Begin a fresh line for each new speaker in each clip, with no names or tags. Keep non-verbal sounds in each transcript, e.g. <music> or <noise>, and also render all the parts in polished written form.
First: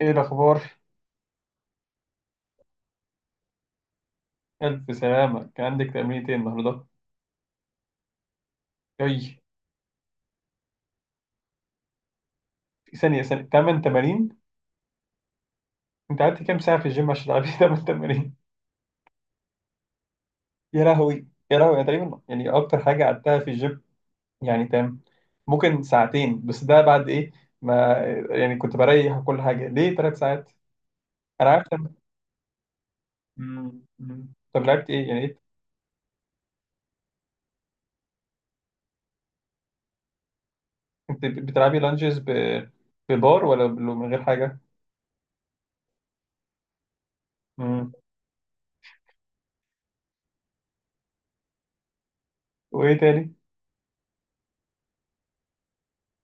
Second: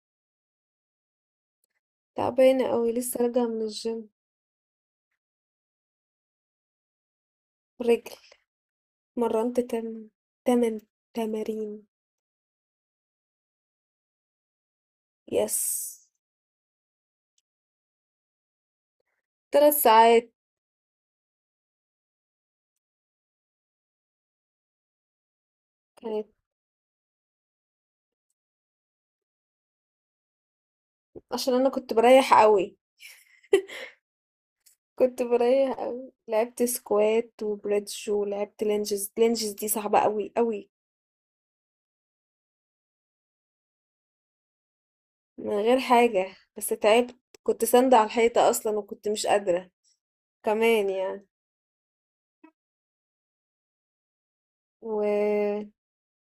ايه الاخبار؟
تعبانة أوي، لسه راجعة من الجيم.
الف سلامه. كان عندك تمرين ايه النهارده؟
رجل.
اي؟
مرنت تمن تمارين.
في ثانيه 8 تمارين؟
يس.
انت قعدت كام ساعه في الجيم عشان تلعبي <laughs> 8 تمارين؟
3 ساعات.
يا لهوي يا لهوي، انا تقريبا يعني اكتر حاجه قعدتها في الجيم، يعني تمام، ممكن
كانت.
ساعتين، بس ده بعد ايه؟ ما يعني كنت بريح وكل حاجه ليه ثلاث ساعات. انا
عشان
عارف.
أنا كنت بريح أوي.
طب لعبت ايه يعني
كنت
إيه؟
بريح أوي، لعبت سكوات وبريدج ولعبت لينجز. لينجز دي صعبة أوي أوي.
انت بتلعبي لانجز ببار ولا من غير حاجه؟
من غير حاجة بس تعبت. كنت
مم.
ساندة على الحيطة أصلا وكنت مش قادرة كمان يعني.
وايه تاني؟
و...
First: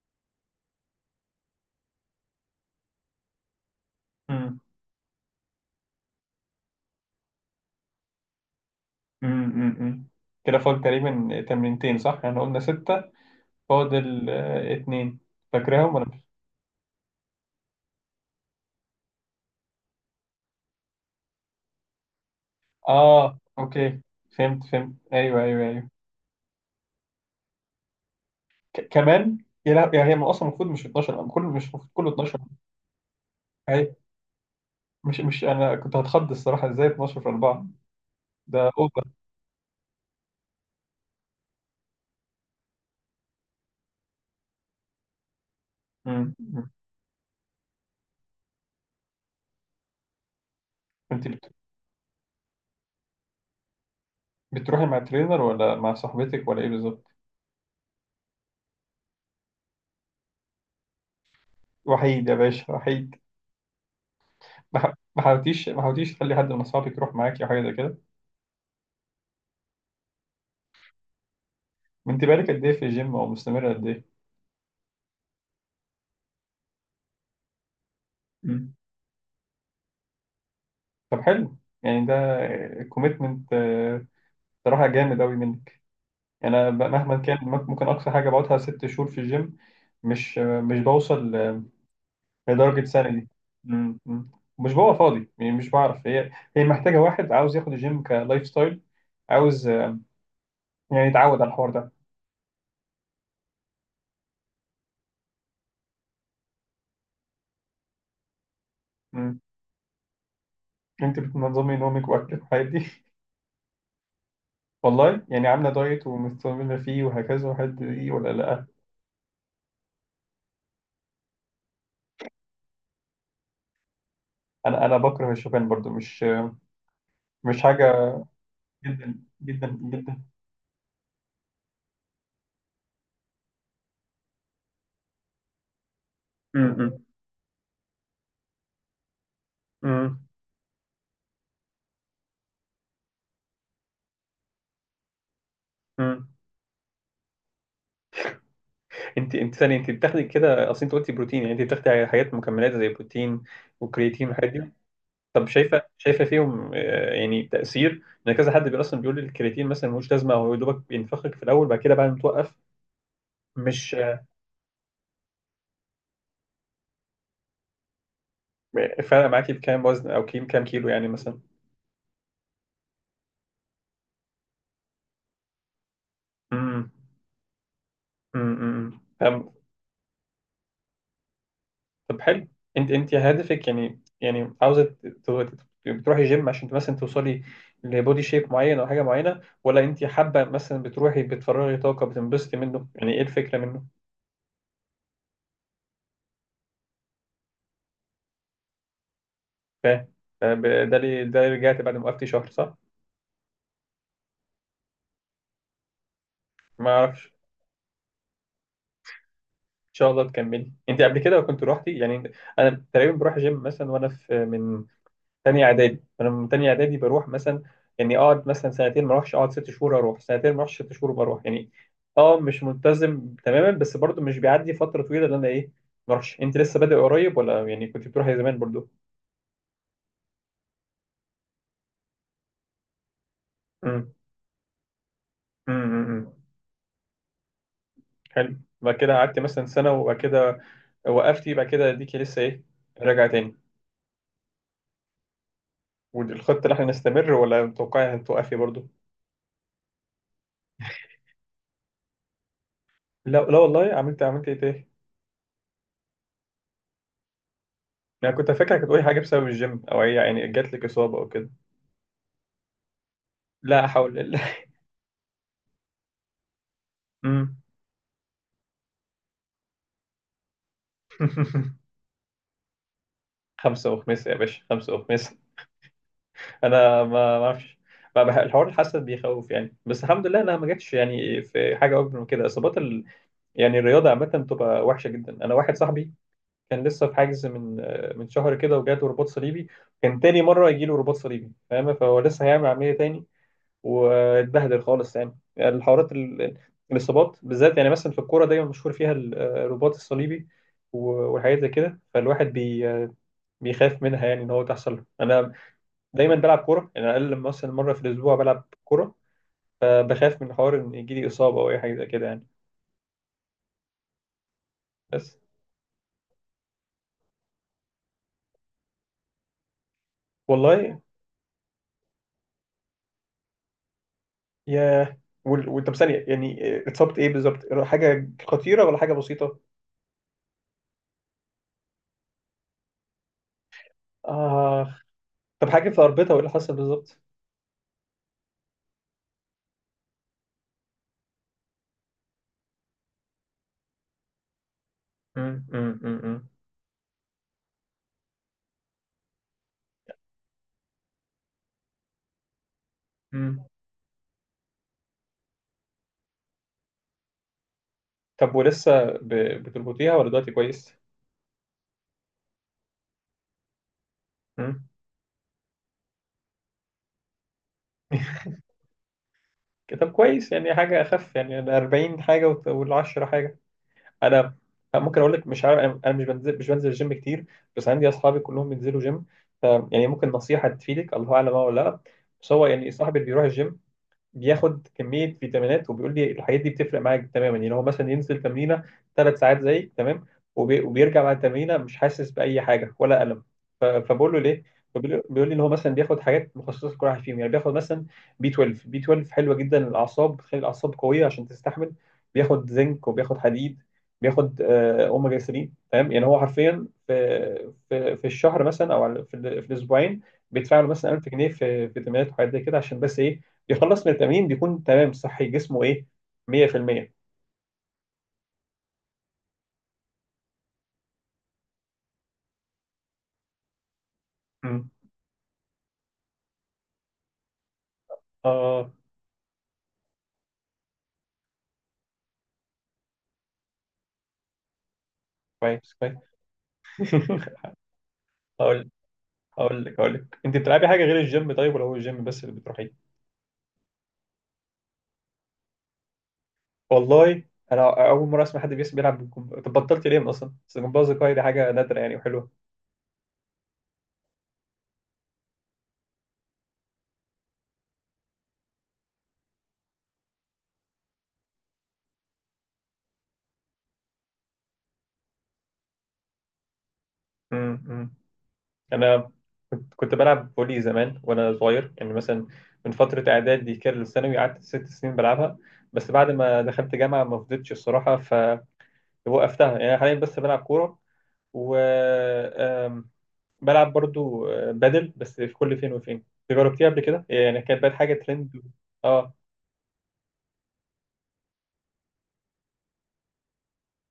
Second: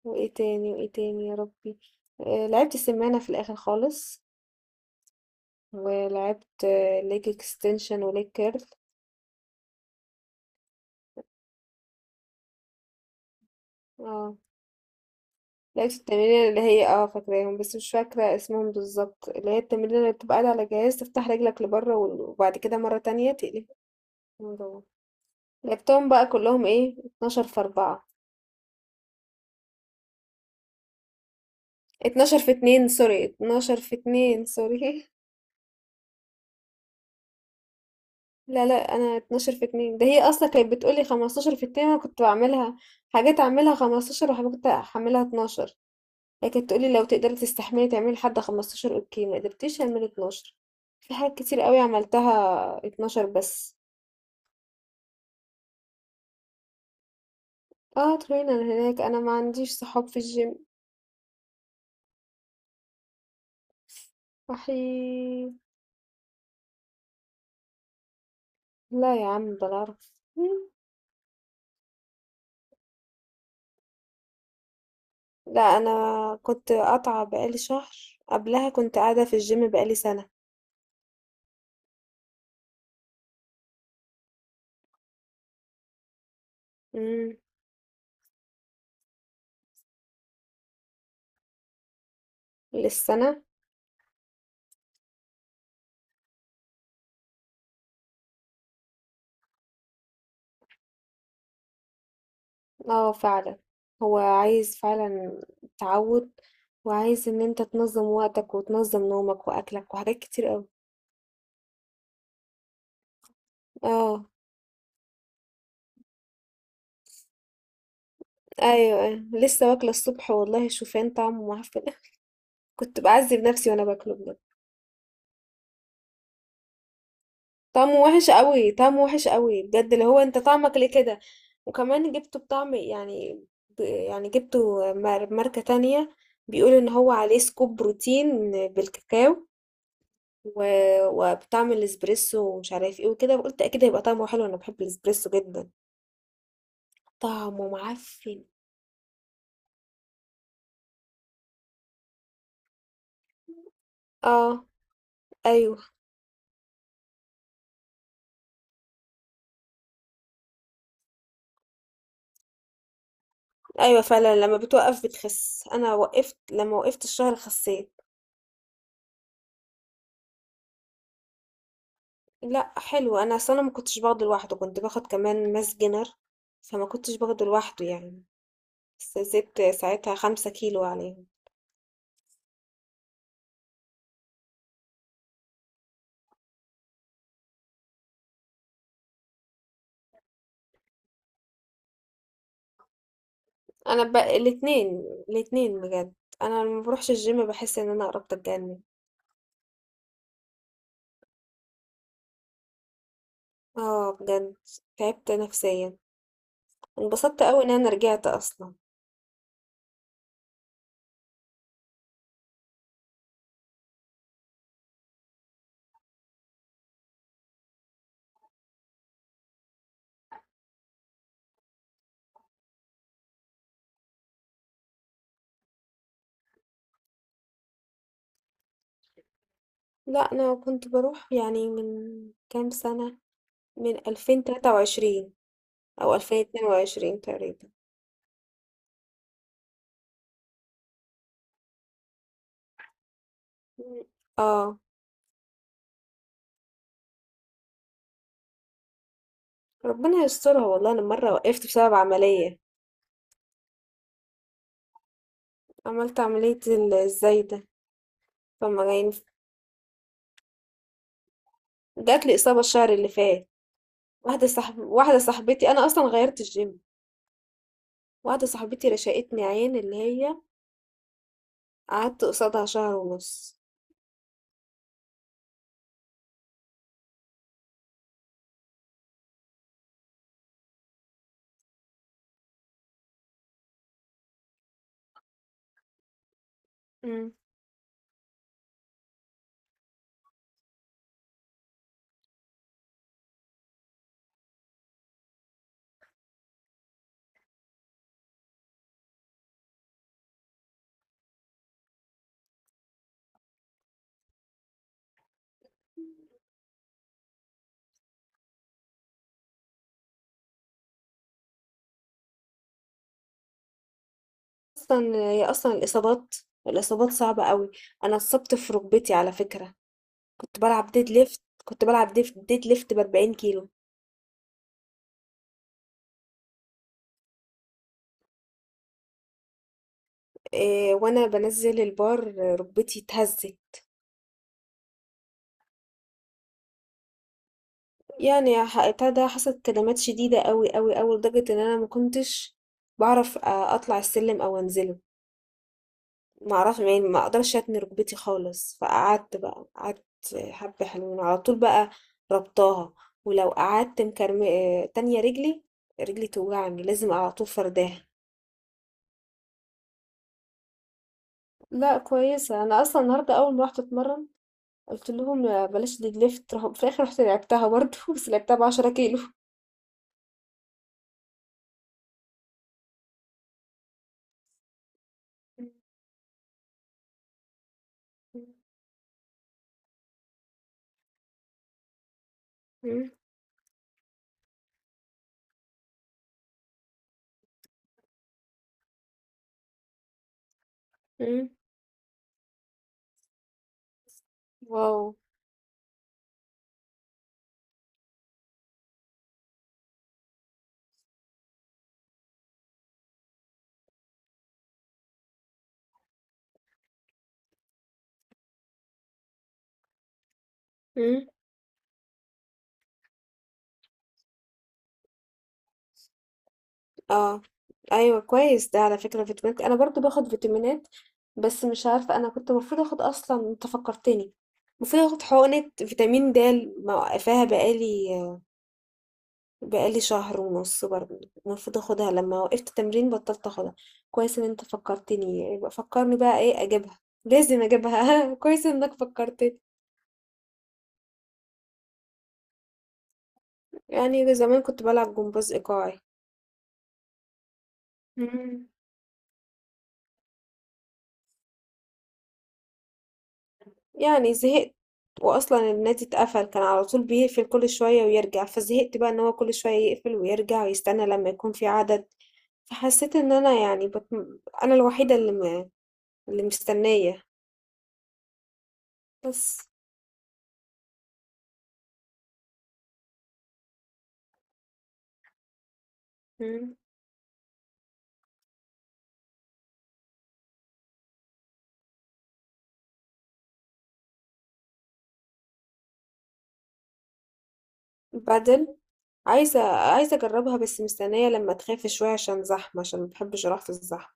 وإيه تاني يا ربي. آه، لعبت سمانة في الآخر خالص. ولعبت ليج اكستنشن وليج كيرل.
امم كده فاضل تقريبا تمرينتين صح؟ يعني قلنا ستة، فاضل
اه،
اتنين.
لعبت
فاكرهم ولا مش؟
التمرين اللي هي فاكراهم، بس مش فاكرة اسمهم بالظبط، اللي هي التمرين اللي بتبقى قاعد على جهاز تفتح رجلك لبره وبعد كده مرة تانية
اه،
تقلب
اوكي،
من
فهمت
جوه.
فهمت، ايوه ايوه ايوه.
لعبتهم بقى كلهم ايه، 12 في 4.
كمان؟ يا لا، يعني هي اصلا المفروض مش 12 كله، مش المفروض كله
12
12؟
في 2 سوري، 12
اي؟
في 2 سوري. <laughs>
مش انا كنت هتخض الصراحة، ازاي 12 في 4؟
لا
ده
لا،
اوفر.
انا 12 في 2. ده هي اصلا كانت بتقولي 15 في 2. انا كنت بعملها حاجات اعملها 15 وحاجات احملها 12. هي
أمم.
كانت تقولي لو تقدري تستحملي تعملي لحد 15. اوكي، ما قدرتيش اعمل 12. في
انت
حاجات
بت-
كتير قوي عملتها 12 بس.
بتروحي مع ترينر ولا مع صاحبتك ولا ايه بالظبط؟
اه، ترينر هناك. انا ما عنديش صحاب في الجيم.
وحيد يا باشا، وحيد. ما
وحيد.
حاولتيش ما حاولتيش تخلي حد من اصحابك يروح معاكي او حاجه زي كده؟
لا يا عم، بعرف.
انت بقالك قد ايه في الجيم او مستمره قد
لا، انا كنت قاطعة بقالي شهر. قبلها
ايه؟
كنت قاعدة في الجيم بقالي سنة.
طب حلو. يعني ده كوميتمنت صراحة جامد أوي منك. يعني أنا مهما
امم.
كان ممكن أقصى حاجة بقعدها ست شهور في الجيم. مش مش بوصل لدرجة سنة دي.
للسنة.
م- م. مش ببقى فاضي، يعني مش بعرف. هي محتاجة واحد عاوز ياخد الجيم كلايف ستايل، عاوز يعني يتعود على الحوار ده.
اه فعلا، هو عايز فعلا تعود. وعايز ان انت تنظم وقتك وتنظم
م.
نومك واكلك وحاجات كتير قوي.
أنت بتنظمي نومك وأكلك والحاجات دي؟ <laughs>
اه.
والله؟ يعني عاملة دايت ومستمرة فيه وهكذا وحد دي ولا لأ؟
ايوه ايوه، لسه واكله الصبح. والله شوفان طعمه معفن. <laughs> كنت بعذب نفسي وانا باكله بجد.
أنا بكره الشوفان برضو، مش مش
طعمه
حاجة.
وحش قوي، طعمه
جدا
وحش قوي
جدا
بجد، اللي هو
جدا.
انت طعمك ليه كده؟ وكمان جبته بطعم يعني، يعني جبته ماركة تانية.
م-
بيقول ان
م.
هو عليه سكوب بروتين بالكاكاو
امم
و... وبطعم الاسبريسو ومش عارف ايه وكده. قلت اكيد هيبقى طعمه حلو، انا بحب الاسبريسو جدا.
امم
طعمه معفن.
انت ثانيه، انت بتاخدي كده، اصل انت قلتي بروتين، يعني انت بتاخدي حاجات مكملات زي بروتين وكرياتين والحاجات
اه.
دي؟ طب
ايوه
شايفه فيهم يعني تاثير؟ ان كذا حد اصلا بيقول لي الكرياتين مثلا ملوش لازمه، هو يا دوبك بينفخك في الاول، بعد كده بعد ما توقف، مش
ايوه فعلا، لما بتوقف بتخس. انا وقفت، لما وقفت الشهر خسيت.
فارقه معاكي بكام وزن او كام كيلو يعني مثلا؟
لأ حلو، أنا أصل أنا ما كنتش باخده لوحده، كنت باخد كمان ماس جينر. فما
امم
كنتش باخده لوحده يعني. بس
امم
زدت ساعتها 5 كيلو عليهم.
طب حلو. انت هدفك، يعني عاوزه بتروحي جيم عشان مثلا توصلي لبودي شيب معين او حاجه معينه، ولا انت حابه مثلا بتروحي بتفرغي طاقه بتنبسطي منه؟ يعني ايه الفكره منه؟
أنا ب الاتنين، الاتنين بجد. أنا لما باروحش الجيم باحس إن أنا قربت أتجنن.
فاهم. ده اللي رجعت بعد ما وقفتي شهر صح؟
اه بجد، تعبت نفسيا.
ما اعرفش.
انبسطت أوي إن أنا رجعت أصلا.
ان شاء الله تكملي. انت قبل كده كنت روحتي يعني؟ انا تقريبا بروح جيم مثلا، وانا في تانية اعدادي، فانا من تانية اعدادي بروح مثلا، يعني اقعد مثلا سنتين ما اروحش، اقعد ست شهور اروح، سنتين ما اروحش، ست شهور بروح. يعني اه مش ملتزم تماما، بس برضو مش بيعدي فترة طويلة اللي انا ايه ما اروحش. انت لسه بادئ قريب ولا يعني كنت بتروحي زمان برضو؟
لأ أنا كنت بروح يعني من كام سنة، من
امم
2023 أو
امم
2022 تقريبا.
حلو. بعد كده قعدت مثلا سنة، وبعد كده وقفتي، بعد كده ديكي لسه ايه راجعة تاني؟
اه.
والخطة اللي احنا نستمر ولا متوقعي هتوقفي برضو؟
ربنا يسترها والله، أنا مرة وقفت بسبب عملية.
لا لا والله، عملت ايه تاني؟
عملت عملية ازاي ده.
انا كنت
طب
فاكرك
ما
هتقولي
يعني،
حاجة بسبب الجيم، او هي يعني جات لك اصابة او كده.
جات لي إصابة الشهر اللي فات.
لا حول.
واحدة صاحبتي. أنا أصلا غيرت الجيم.
مم.
واحدة صاحبتي رشقتني عين، اللي هي
<laughs>
قعدت قصادها شهر ونص.
خمسة وخميس يا باشا، خمسة وخميس. أنا ما أعرفش. ما بح- الحوار، الحسد بيخوف يعني، بس الحمد لله أنا ما جاتش يعني في حاجة أكبر من كده. إصابات ال... يعني الرياضة عامة بتبقى وحشة جدا. أنا واحد صاحبي كان لسه في
امم.
حاجز من شهر كده وجاته رباط صليبي، كان تاني مرة يجيله رباط صليبي، فاهم؟ فهو لسه هيعمل عملية تاني واتبهدل خالص. يعني الحوارات ال... الإصابات بالذات، يعني مثلا في الكورة دايما مشهور فيها الرباط الصليبي والحاجات زي كده، فالواحد بيخاف منها يعني، ان هو تحصل له. انا دايما بلعب كوره، يعني اقل لما مثلا مره في الاسبوع بلعب كوره، فبخاف من حوار ان يجي لي اصابه او اي حاجه زي كده يعني.
أصلا
بس.
هي أصلا الإصابات، الإصابات صعبة قوي. أنا اتصبت في ركبتي على فكرة. كنت بلعب
والله
ديد ليفت، كنت بلعب ديد ليفت ب40 كيلو.
يا. طب ثانيه يعني، اتصبت ايه بالظبط؟ حاجه خطيره ولا حاجه بسيطه؟
إيه وأنا بنزل البار، ركبتي اتهزت.
اه. طب حاجه في اربطه وايه اللي حصل بالظبط؟
يعني بتاع ده، حصلت كدمات شديدة أوي، أوي، أوي، لدرجة إن أنا ما كنتش باعرف أطلع السلم أو أنزله.
مم، مم، مم، مم،
ما أعرفش يعني، ما أقدرش أتني ركبتي خالص. فقعدت بقى، قعدت حبة حلوين، على طول بقى رابطاها. ولو
مم.
قعدت مكرم تانية رجلي، رجلي توجعني، لازم على طول فرداها.
طب بتربطيها ولا دلوقتي كويس؟
لأ كويسة. أنا أصلًا النهارده أول ما رُحت أتمرن
مم.
قُلت لهم آه، بلاش leg lift. راحوا في الآخر رُحت لعبتها برضه، <laughs> بس
<laughs>
لعبتها ب10 كيلو. <laughs>
طب كويس، يعني حاجه اخف، يعني ال 40 حاجه وال 10 حاجه. انا ممكن اقول لك، مش عارف، انا مش بنزل، الجيم كتير، بس عندي اصحابي
إمم،
كلهم بينزلوا جيم، ف يعني ممكن نصيحه تفيدك الله اعلم اه، ولا لا. بس هو يعني
إمم،
صاحبي اللي بيروح الجيم بياخد كميه فيتامينات، وبيقول لي الحاجات دي بتفرق معاك تماما، يعني هو مثلا ينزل تمرينه ثلاث ساعات زيك تمام، وبيرجع بعد
إمم.
التمرينه مش حاسس باي حاجه ولا الم، فبقول له ليه؟
واو!
بيقول لي ان هو مثلا بياخد حاجات مخصصه لكل واحد فيهم، يعني بياخد مثلا بي 12 حلوه جدا للاعصاب، بتخلي الاعصاب قويه عشان تستحمل، بياخد زنك وبياخد حديد، بياخد اوميجا 3، تمام؟ يعني هو حرفيا في الشهر مثلا، او في الاسبوعين بيدفع له مثلا
إمم.
1000 جنيه في فيتامينات وحاجات زي كده، عشان بس ايه، يخلص من التمرين بيكون تمام صحي جسمه ايه، 100%.
اه ايوه كويس، ده على فكرة فيتامينات، انا برضو باخد فيتامينات. بس مش عارفة، انا كنت المفروض اخد اصلا، انت فكرتني.
امم.
المفروض اخد حقنة فيتامين د. موقفاها بقالي،
اه
بقالي شهر ونص برضو. المفروض اخدها، لما وقفت تمرين بطلت اخدها. كويس ان انت فكرتني، يبقى
كويس، كويس.
فكرني بقى ايه اجيبها.
<laughs>
لازم اجيبها. <laughs> كويس
هقول
انك فكرتني.
هقول لك، انت بتلعبي حاجه غير الجيم طيب ولا هو الجيم بس اللي بتروحيه؟
يعني زمان كنت بلعب جمباز ايقاعي.
والله. انا اول مره اسمع
مم.
حد بيلعب بالكمبيوتر. طب بطلت ليه اصلا؟ بس الجمباز الكاي دي حاجه نادره يعني وحلوه.
يعني زهقت، واصلا النادي اتقفل، كان على طول بيقفل كل شوية ويرجع. فزهقت بقى ان هو كل شوية يقفل ويرجع ويستنى لما يكون في عدد. فحسيت ان انا يعني انا الوحيدة اللي اللي مستنية
أمم. انا
بس.
كنت بلعب فولي زمان وانا صغير، يعني مثلا من فتره اعدادي كده للثانوي، قعدت ست سنين بلعبها، بس بعد ما
مم.
دخلت جامعه ما فضيتش الصراحه فوقفتها. يعني أنا حاليا بس بلعب كوره، وبلعب برضو بادل، بس في كل فين وفين. جربتيها قبل كده؟ يعني كانت بقت حاجة ترند.
بعدين.
اه.
عايزة عايزة اجربها، بس مستنية لما تخاف شوية عشان زحمة، عشان ما بحبش اروح في الزحمة.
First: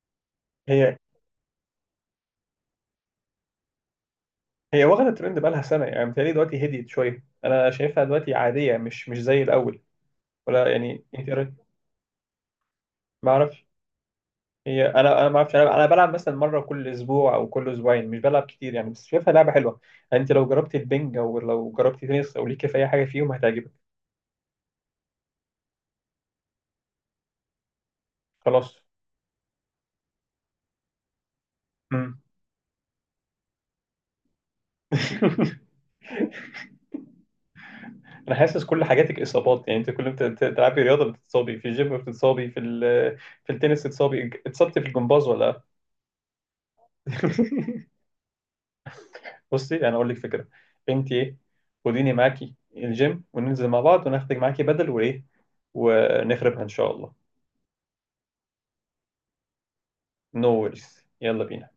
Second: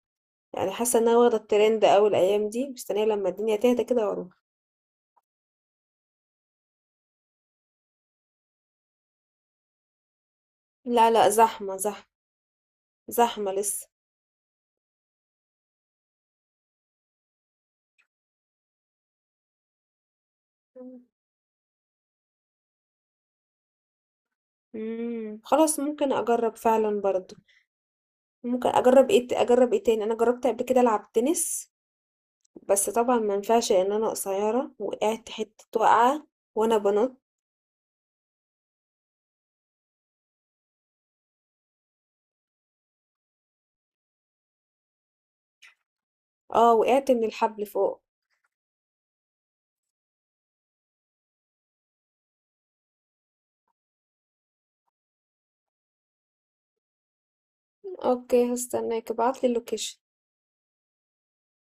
يعني
هي
حاسة ان انا واخدة الترند اوي الايام دي، مستنية لما الدنيا تهدى كده واروح.
هي واخدة ترند بقالها سنة، يعني متهيألي دلوقتي هديت شوية، أنا شايفها دلوقتي عادية، مش زي الأول، ولا يعني؟
لا
أنت
لا،
إيه رأيك؟
زحمة، زحمة
ما
زحمة
أعرفش.
لسه.
هي، أنا ما أعرفش، أنا بلعب مثلا مرة كل أسبوع أو كل أسبوعين، مش بلعب كتير يعني، بس شايفها لعبة حلوة. يعني أنت لو جربتي البنج، أو لو جربتي تنس، أو ليكي في أي حاجة فيهم هتعجبك.
مم. خلاص، ممكن اجرب فعلا برضو. ممكن
خلاص.
اجرب ايه، اجرب ايه تاني؟ انا جربت قبل كده العب تنس.
مم.
بس طبعا ما ينفعش ان انا قصيره، وقعت
<laughs>
حته وقعه وانا بنط.
انا حاسس كل حاجاتك اصابات، يعني انت كل ما بتلعبي رياضه بتتصابي، في الجيم بتتصابي، في في التنس بتتصابي، اتصبت في الجمباز ولا؟
اه، وقعت من الحبل فوق.
<laughs> بصي انا اقول لك فكره. انت ايه، خديني معاكي الجيم، وننزل مع بعض، وناخدك معاكي بدل وايه، ونخربها ان شاء الله.
اوكي، هستناك، ابعتلي اللوكيشن.
نو no worries. يلا بينا.